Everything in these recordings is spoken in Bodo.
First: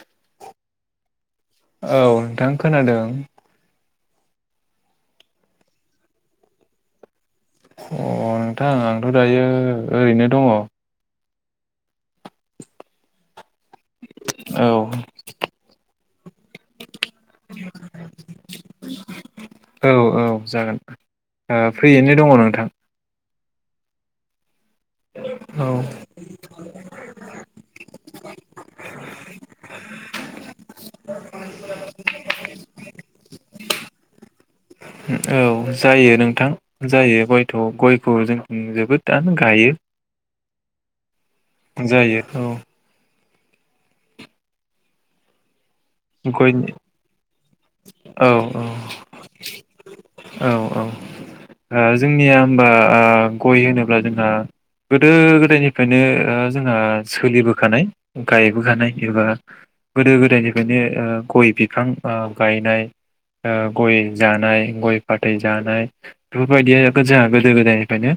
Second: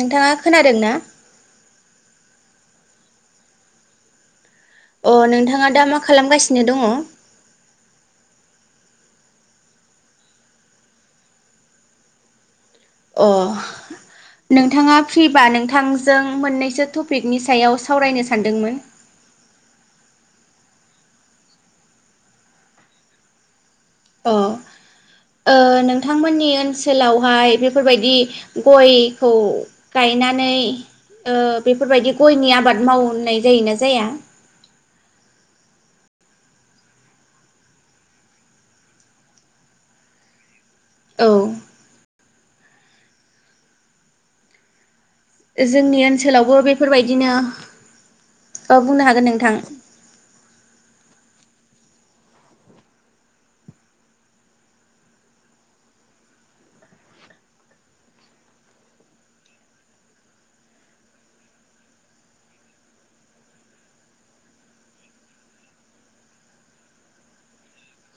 नोंथाङा खोनादों ना औ नोंथां खोनादों अ नोंथाङा दा मा खालामगासिनो दङ अ नोंथां आंथ' दायो ओरैनो दङ अ नोंथाङा फ्रिबा नोंथां जों मोननैसो टपिकनि सायाव सावरायनो सानदोंमोन औ औ जागोन फ्रियैनो दङ नोंथां अ नोंथांमोननि ओनसोलावहाय बेफोरबायदि गयखौ गायनानै बेफोरबायदि गयनि आबाद मावनाय जायो ना जाया औ जायो नोंथां जायो गयथ' गयखौ जों जोबोदनो गायो औ जायो औ जोंनि ओनसोलावबो गयनि बेफोरबायदिनो औ औ ओ बुंनो हागोन नोंथां औ औ ओ जोंनिया होमबा ओ गइ होनोब्ला जोंहा गोदो गोदायनिफ्रायनो जोंहा ओ सोलिबोखानाय गायबोखानाय एबा गोदो गोदायनि फ्रायनो ओ गइ बिफां ओ गायनाय ओ गइ जानाय गइ फाथै जानाय बेफोरबायदि जोंहा गोदो गोदायनिफ्रायनो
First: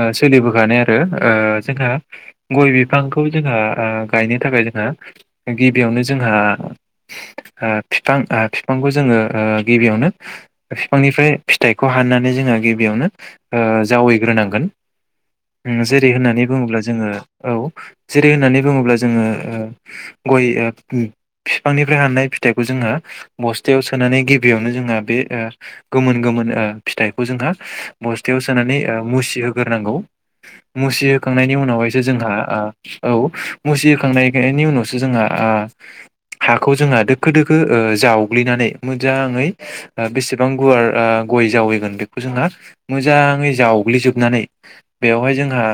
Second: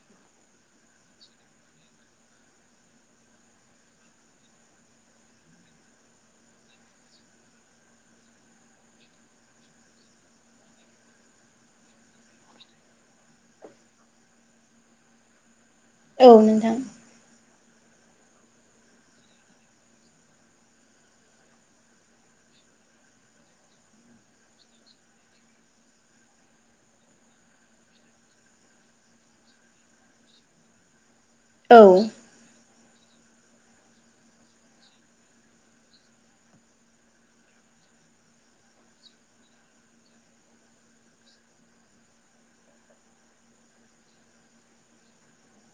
ओ सोलिबोखानाय आरो ओ जोंहा गइ बिफांखौ जोंहा गायनो थाखाय जोंहा गिबियावनो जोंहा ओ फिफां ओ फिफांखौ जोङो ओ गिबियावनो बिफांनिफ्राय फिथाइखौ हाननानै जोङो गिबियावनो ओ जावैग्रोनांगोन। जेरै औ होननानै नोंथां बुङोब्ला जोङो औ जेरै होननानै बुङोब्ला जोङो गइ फिफांनिफ्राय हाननाय फिथाइखौ जोङो बस्थायाव सोनानै गिबियावनो जोंहा बे गोमोन गोमोन ओ फिथाइखौ जोंहा बस्थायाव ओ सोनानै मुसिहोग्रोनांगौ मुसि खांनायनि औ उनावहायसो जोंहा औ मुसिखांनायनिनायनि उनावसो जोंहा हाखौ जोंहा दोखो दोखो ओ जावग्लिनानै मोजाङै ओ बेसेबां गुवार गइ ओ जावैगोन बेखौ जोंहा मोजाङै जावग्लिजोबनानै बेवहाय ओ जोंहा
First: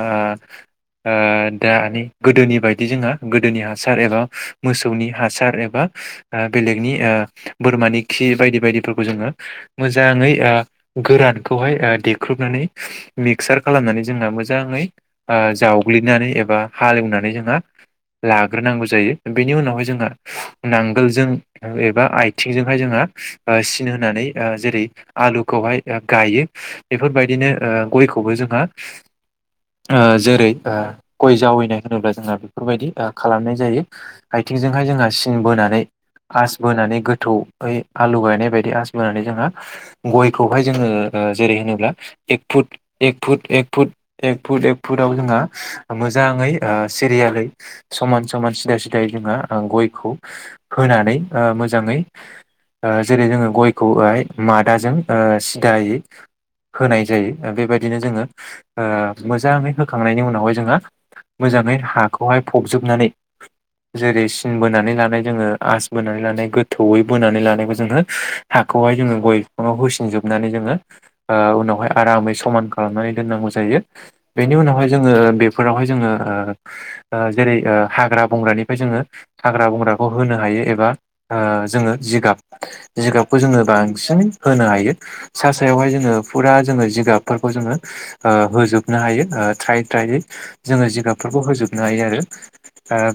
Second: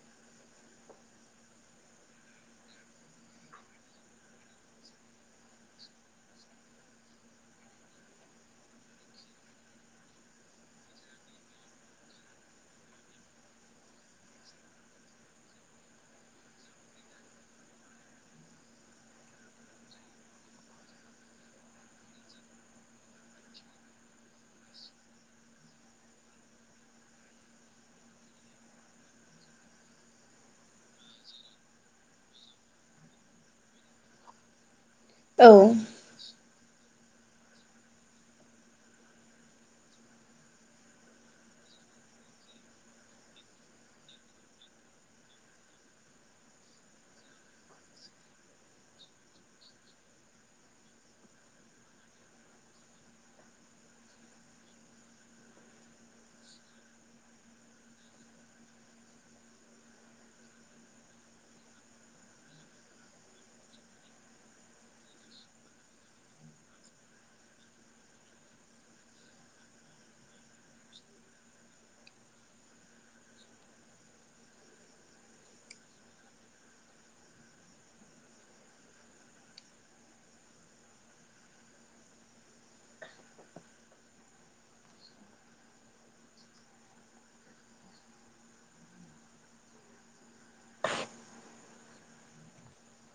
दानि गोदोनि बायदि जोंहा गोदोनि हासार एबा मोसौनि हा हासार एबा ओ बेलेगनि ओ बोरमानि खि बायदि बायदिफोरखौ जोङो मोजाङै ओ गोरानखौहाय ओ देख्रुबनानै मिक्सार खालामनानै जोंहा मोजाङै ओ जावग्लिनानै एबा हालेवनानै जोंहा लाग्रोनांगौ जायो बेनि उनावहाय जोंहा नांगोलजों एबा आथिंजोंहाय जोंहा सिन होनानै जेरै आलुखौहाय गायो बेफोरबायदिनो गइखौबो जोंहा जेरै गय जावैनाय होनोब्ला जोंहा बेफोरबायदि खालामनाय जायो आथिंजोंहाय जोंहा सिन औ बोनानै आस बोनानै गोथौयै आलु गायनाय बायदि आस बोनानै जोंहा गइ खौहाय जोङो जेरै होनोब्ला एक-फुट-एक-फुट-एक- फुट-एक फुटाव जोंहा मोजाङै ओ सिरियालै समान समान सिदा सिदा जोंहा गइ खौ होनानै ओ मोजाङै ओ जेरै जोङो गइ खौहाय मादाजों सिदायै होनाय जायो बेबायदिनो जोङो ओ मोजाङै होखांनायनि उनावहाय जोंङो मोजाङै हाखौहाय फबजोबनानै जेरै सिन बोनानै [unintelligible] लानानै जोङो आस बोनानै लानाय गोथौवै बोनानै लानाय जोङो हाखौहाय जो गइ बिफाङाव होसिननो जोब हाबनानै जोङो ओ उनावहाय आरामै समान खालामनानै दोननांगौ जायो बेनि उनावहाय जोङो बेफोरावहाय जोङो ओ जेरै हाग्रा बंग्रानिफ्राय जोङो हाग्रा बंग्राखौ होनो हायो एबा जोङो जिगाब जिगाबखौ जोङो बांसिनै होनो हायो सा सायावहाय जोङो फुरा जोङो जिगाबफोरखौ जोङो ओ होजोबनो हायो ओ थ्रायै थ्रायै जोङो जिगाबफोरखौ होजोबनो हायो आरो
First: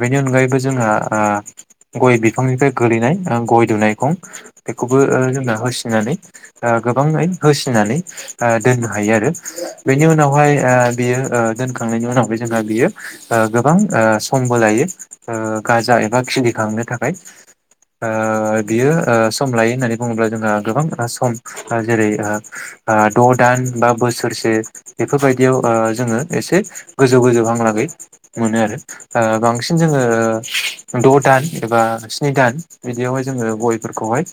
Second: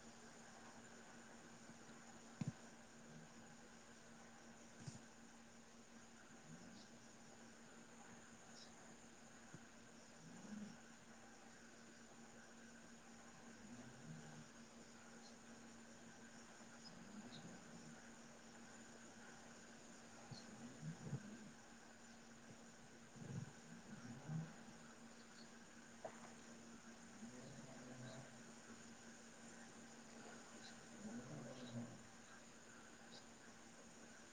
बेनि अनगायैबो जोंहा ओ गइ बिफांनिफ्राय गोलैनाय गइ दुनायखौं बेखौबो ओ जोंना होसिनानै ओ गोबाङै होसिनानै ओ दोननो हायो आरो बेनि उनावहाय ओ बियो दोनखांनायनि उनावहाय जोंहा बियो ओ गोबां ओ समबो लायो ओ गाजा एबा खिलिखांनो थाखाय ओ बियो ओ सम लायो होननानै बुङोब्ला जोंहा गोबां सम ओ जेरै ओ द' दान बा बोसोरसे बेफोरबायदियाव ओ जोङो एसे गोजौ गोजौ हांलागै मोनो आरो ओ बांसिन जोङो द' दान एबा स्नि दान बिदियावहाय जोङो गयफोरखौहाय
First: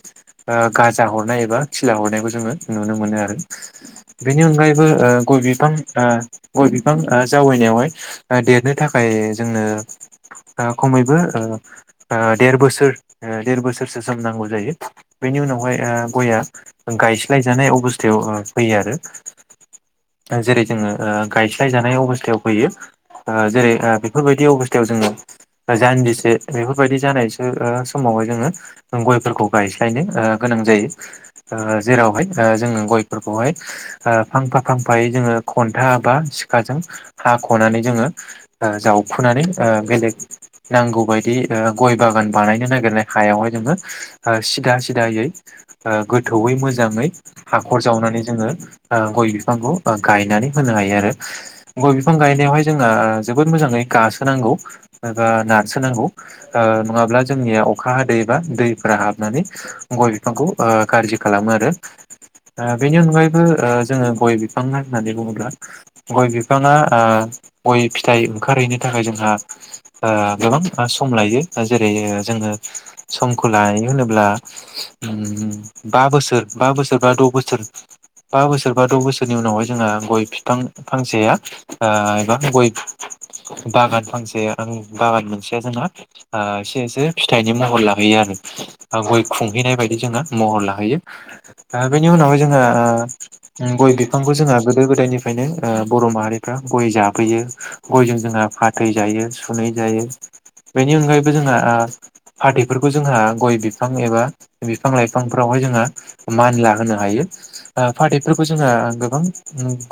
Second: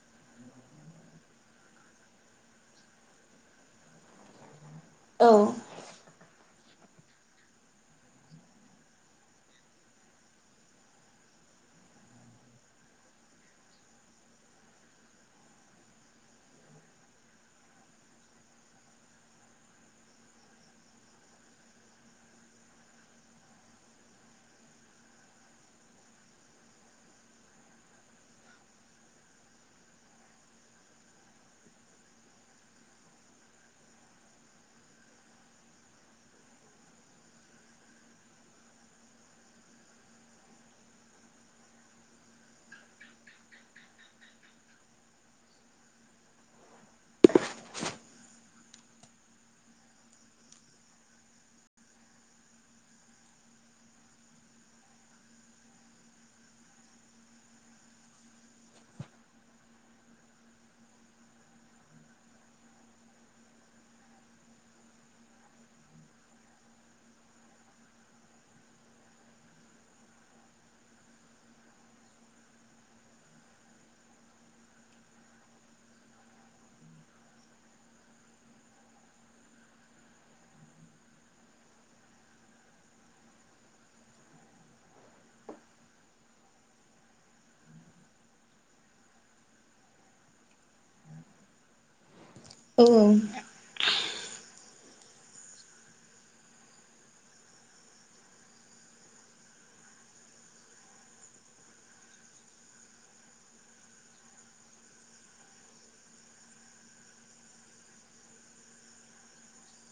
ओ गाजा हरनाय एबा खिला हरनायखौ जोङो नुनो मोनो आरो बेनि अनगायै बो गइ बिफां ओ गइ बिफां ओ जावैनायावहाय ओ देरनो थाखाय जोंनो ओ खमैबो ओ देर बोसोर देर बोसोरसो सम नांगौ जायो बेनि उनावहाय गया गायस्लाय जानाय अबस्थायाव फैयो आरो जेरै जोङो गायस्लाय जानाय अबस्थायाव फैयो ओ जेरै बेफोरबायदि अबस्थायाव जोङो जानजिसे बेफोरबायदि जानायसो समावहाय जोङो ग इफोरखौ ओ गायस्लायनो गोनां जायो ओ जेरावहाय जोङो गयफोरखौहाय फांफा फांफायै जोङो खन्था बा सिखाजों हाख'नानै जोङो जावखुनानै बेलेग नांगौबायदि गइ बागान बानायनो नागिरनाय हायावहाय जोङो सिदा सिदायै गोथौयै मोजाङै हाखर जावनानै जोङो ओ गइ बिफांखौ गायनानै होनो हायो आरो गय बिफां गायनायावहाय जोंहा जोबोद मोजाङै गासोनांगौ। एबा नारसोनांगौ ओ नङाब्ला जोंनिया अखा हादै एबा दैफोरा हाबनानै गइ बिफांखौ गाज्रि खालामो आरो ओ बेनि अनगायैबो जोङो गय बिफाङा होननानै बुङोब्ला गइ बिफाङा गइ फिथाइ ओंखारहैनो थाखाय जोंहा ओ गोबां सम लायो जेरै जोङो समखौ लायो होनोब्ला बा बोसोर बा बोसोर बा द' बोसोर बा बोसोर बा द' बोसोरनि उनावहाय जोंहा ओ गइ बिफां फांसेया एबा ओ गइ बागान फांसेया बागान मोनसेया जोंना ओ एसे एसे फिथाइनि महर लाहैयो आरो गइ खुंहैनाय बायदि जोंना महर लाहैयो बेनि उनावहाय जोङो औ ओ गइ बिफांखौ गोदो गोदानिफ्रायनो ओ बर' माहारिफ्रा गय जाबोयो गयजों जोंहा फाथै जायो। सुनै जायो बेनि अनगायैबो जोंहा ओ फाथैफोरखौ जोंहा गइ बिफां एबा बिफां लाइफांफोरावहाय जोंहा मानला होनो हायो फाथैफोरखौ जोंहा गोबां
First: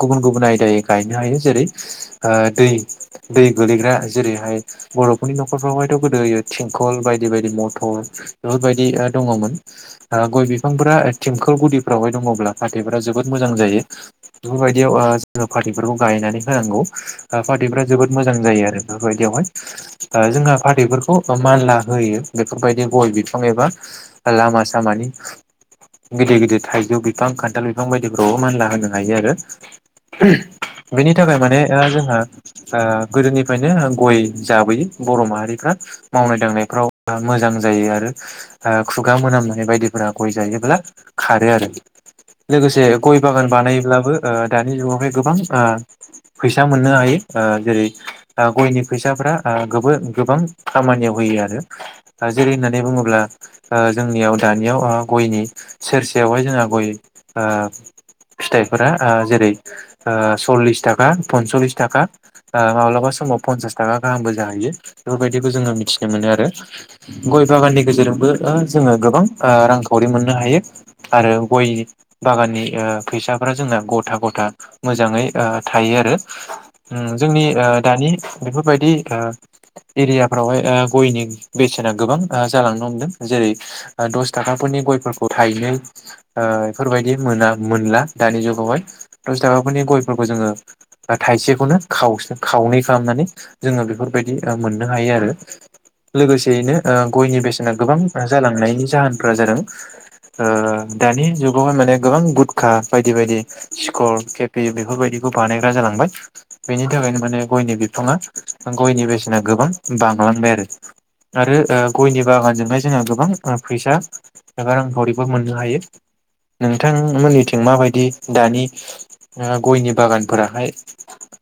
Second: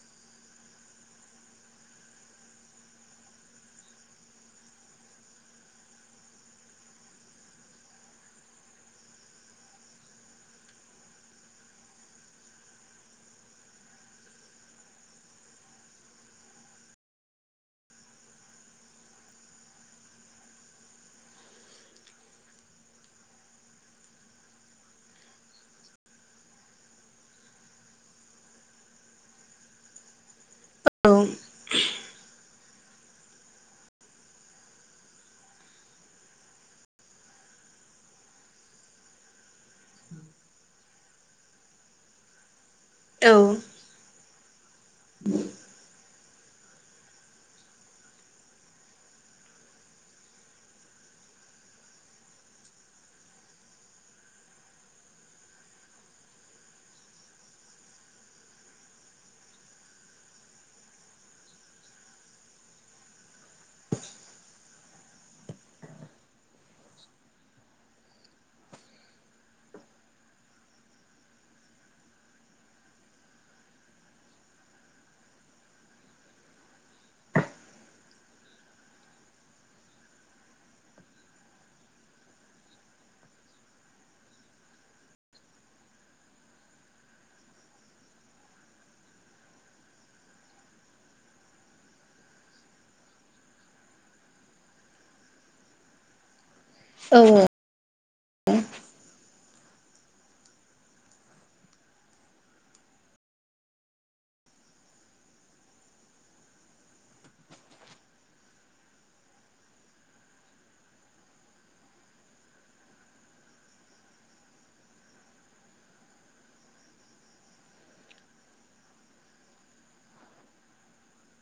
गुबुन- गुबुन आयदायै गायनो हायो जेरै ओ दै -दै गोलैग्रा जेरै ओमफ्राय बर'फोरनि नखरफ्रावहायथ' गोदो थिंखल बायदि- बायदि मथर बेफोरबायदि दङमोन ओ गइ बिफांफोरा थिंखोल गुदिफ्रावहाय दङब्ला फाथैफोरा जोबोद मोजां जायो बेफोरबायदियाव जोङो ओ फाथैफोरखौ गायनानै होनांगौ फाथैफ्रा जोबोद मोजां जायो आरो बेफोरबायदियावहाय ओ जोंहा फाथैफोरखौ मानला होयो बेफोरबायदि गइ बिफां एबा लामा सामानि गिदिर -गिदिर थाइजौ बिफां खान्थाल बिफां बायदिफ्रावबो मानला होनो हायो आरो बेनि थाखाय ओ औ माने जोंहा ओ गोदोनिफ्रायनो ओ गइ जाबोयो बर' माहारिफ्रा मावनाय दांनायफ्राव मोजां जायो आरो खुगा मोनामनाय बायदिफोरा गइ जायोब्ला खारो आरो लोगोसे गइ बागान औ बानायब्लाबो ओ दा बे जुगावहाय गोबां ओ फैसा मोननो हायो ओ जेरै गयनि फैसाफ्रा गोबां खामानियाव होयो आरो जेरै होननानै बुङोब्ला जोंनियाव दानियाव गयनि सेरसेयावहाय जोंहा गय फिथाइफोरा जेरै सल्लिस थाखा पनसलिस थाखा माब्लाबा समाव फन्सास थाखा गाहामबो जाहैयो बेफोरबायदिखौ जोङो मिथिनो मोनो आरो गय बागाननि गेजेरजोंबो जोङो गोबां रांखावरि मोननो हायो आरो गय बागाननि फैसाफोरा जोंना गथा -गथा मोजाङै थायो आरो जोंनि दानि बेफोरबायदि ओ एरियाफ्रावहाय गयनि बेसेना गोबां जालांनो हमदों जेरै दस थाखाफोरनि गयफोरखौ थाइनै बेफोरबायदि मोना मोनला दानि जुगावहाय दस थाखाफोरनि गयफोरखौ जोङो थाइसेखौनो खावसो खावनै खालामनानै जोङो बेफोरबायदि मोननो हायो आरो लोगोसे थारैनो गयनि बेसेना गोबां जालांनायनि जाहोनफोरा जादों ओ दानि जुगावहाय माने गोबां गुदखा बायदि -बायदि सिखर केेपि बेफोरबायदिखौ बानायग्रा जालांबाय बेनि थाखायनो माने गयनि बिफाङा गयनि बेसेना गोबां बांलांबाय आरो आरो गयनि बागानजोंहाय जोंहा गोबां फैसा एबा रांखावरिफोर मोननो हायो नोंथांमोननिथिं माबायदि दानि गयनि बागानफोराहाय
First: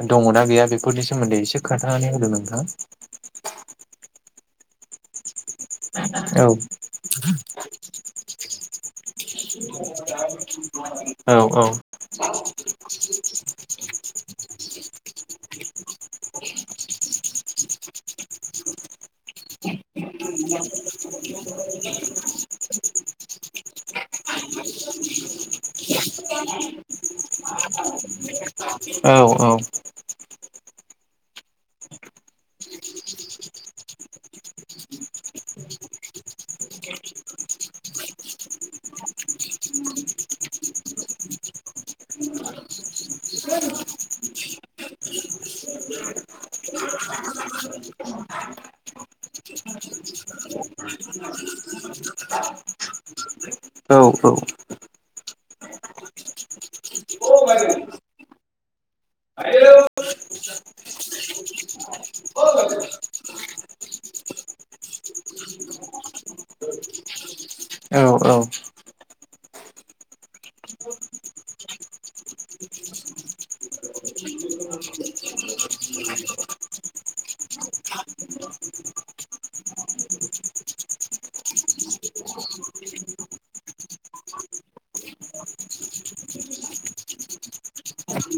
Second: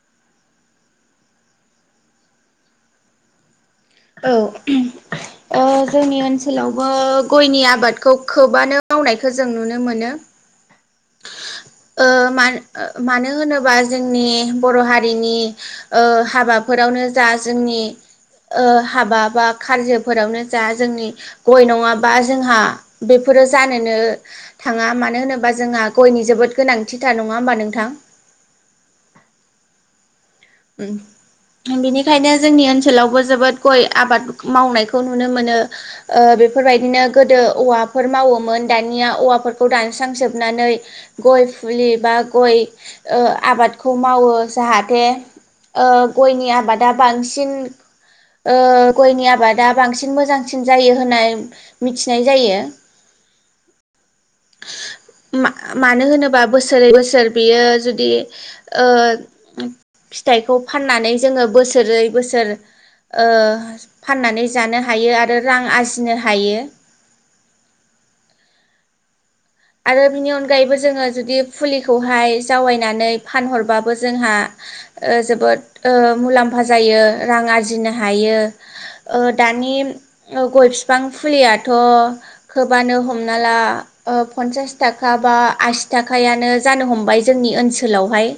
दङना गैया बेफोरनि सोमोन्दै एसे खोन्थानानै होदो नोंथां औ जोंनि औ ओनसोलावबो गयनि आबादखौ खोबानो मावनायखौ जों नुनो मोनो ओ मानो होनोबा जोंनि बर' हारिनि हारिनि ओ हाबाफोरावनो जा जोंनि ओ हाबा बा खारजोफोरावनो जा जोंनि गय नङाबा जोंहा बेफोरो जानोनो थाङा मानो होनोबा जोंहा गयनि जोबोद गोनांथिथार नङा होमबा नोंथां औ- औ बेनिखायनो जोंनि ओनसोलावबो जोबोद गय आबाद मावनायखौ नुनो मोनो बेफोरबायदिनो गोदो औवाफोर मावोमोन दानिया औवाफोरखौ दानस्रांजोबनानै गय फुलि बा गय ओ आबादखौ मावो जाहाथे ओ गयनि आबाद आ बांसिन ओ गयनि आबादा बांसिन मोजांसिन जायो होननाय मिथिनाय जायो औ- औ मानो होनोबा बोसोरै बोसोर सोर बियो जुदि ओ फिथाइखौ फाननानै जोङो बोसोरै बोसोर ओ फाननानै जानो हायो आरो रां आरजिनो हायो आरो बिनि अनगायैबो जोङो जुदि फुलिखौहाय जावायनानै फानहरबाबो जोंहा जोबोद ओ मुलाम्फा जायो रां आरजिनो हायो ओ दानि गय बिफां फुलियाथ' खोबानो हमना ला फनसास थाखा बा आसि थाखानो जानो हमबाय जोंनि ओनसोलावहाय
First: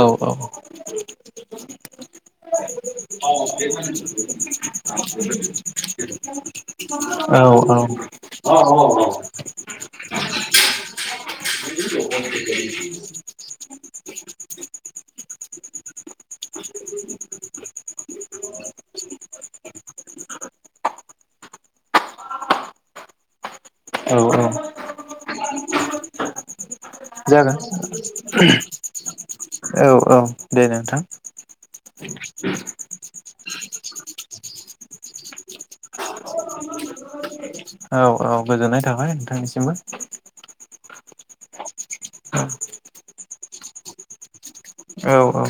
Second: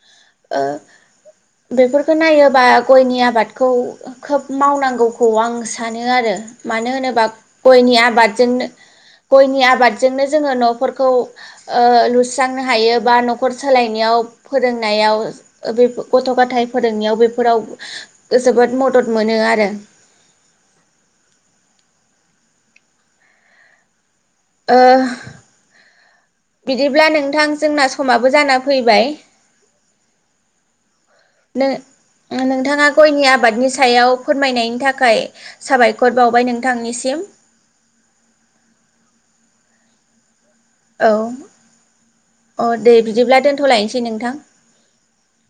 औ औ ओ बेफोरखौ नायोबा गयनि औ आबादखौ खोब मावनांगौखौ आं सानो आरो मानो होनोबा गयनि आबादजोंनो गयनि आबादजोंनो जोङो न'फोरखौ ओ लुस्रांनो हायो बा न'खर सोलायनायाव फोरों नायाव गथ' गथाय फोरोंनायाव बेफोराव जोबोद मदद मोनो आरो ओ बिदिब्ला नोंथां जागोन जोंना समाबो जाना फैबाय औ औ दे नोंथां नो नोंथाङा गयनि आबादनि सायाव फोरमायनायनि थाखाय साबायखर बावबाय नोंथांनिसिम औ औ गोजोननाय थाबाय नोंथांनिसिमबो औ अ दे बिदिब्ला दोनथ'लायसै नोंथां औ औ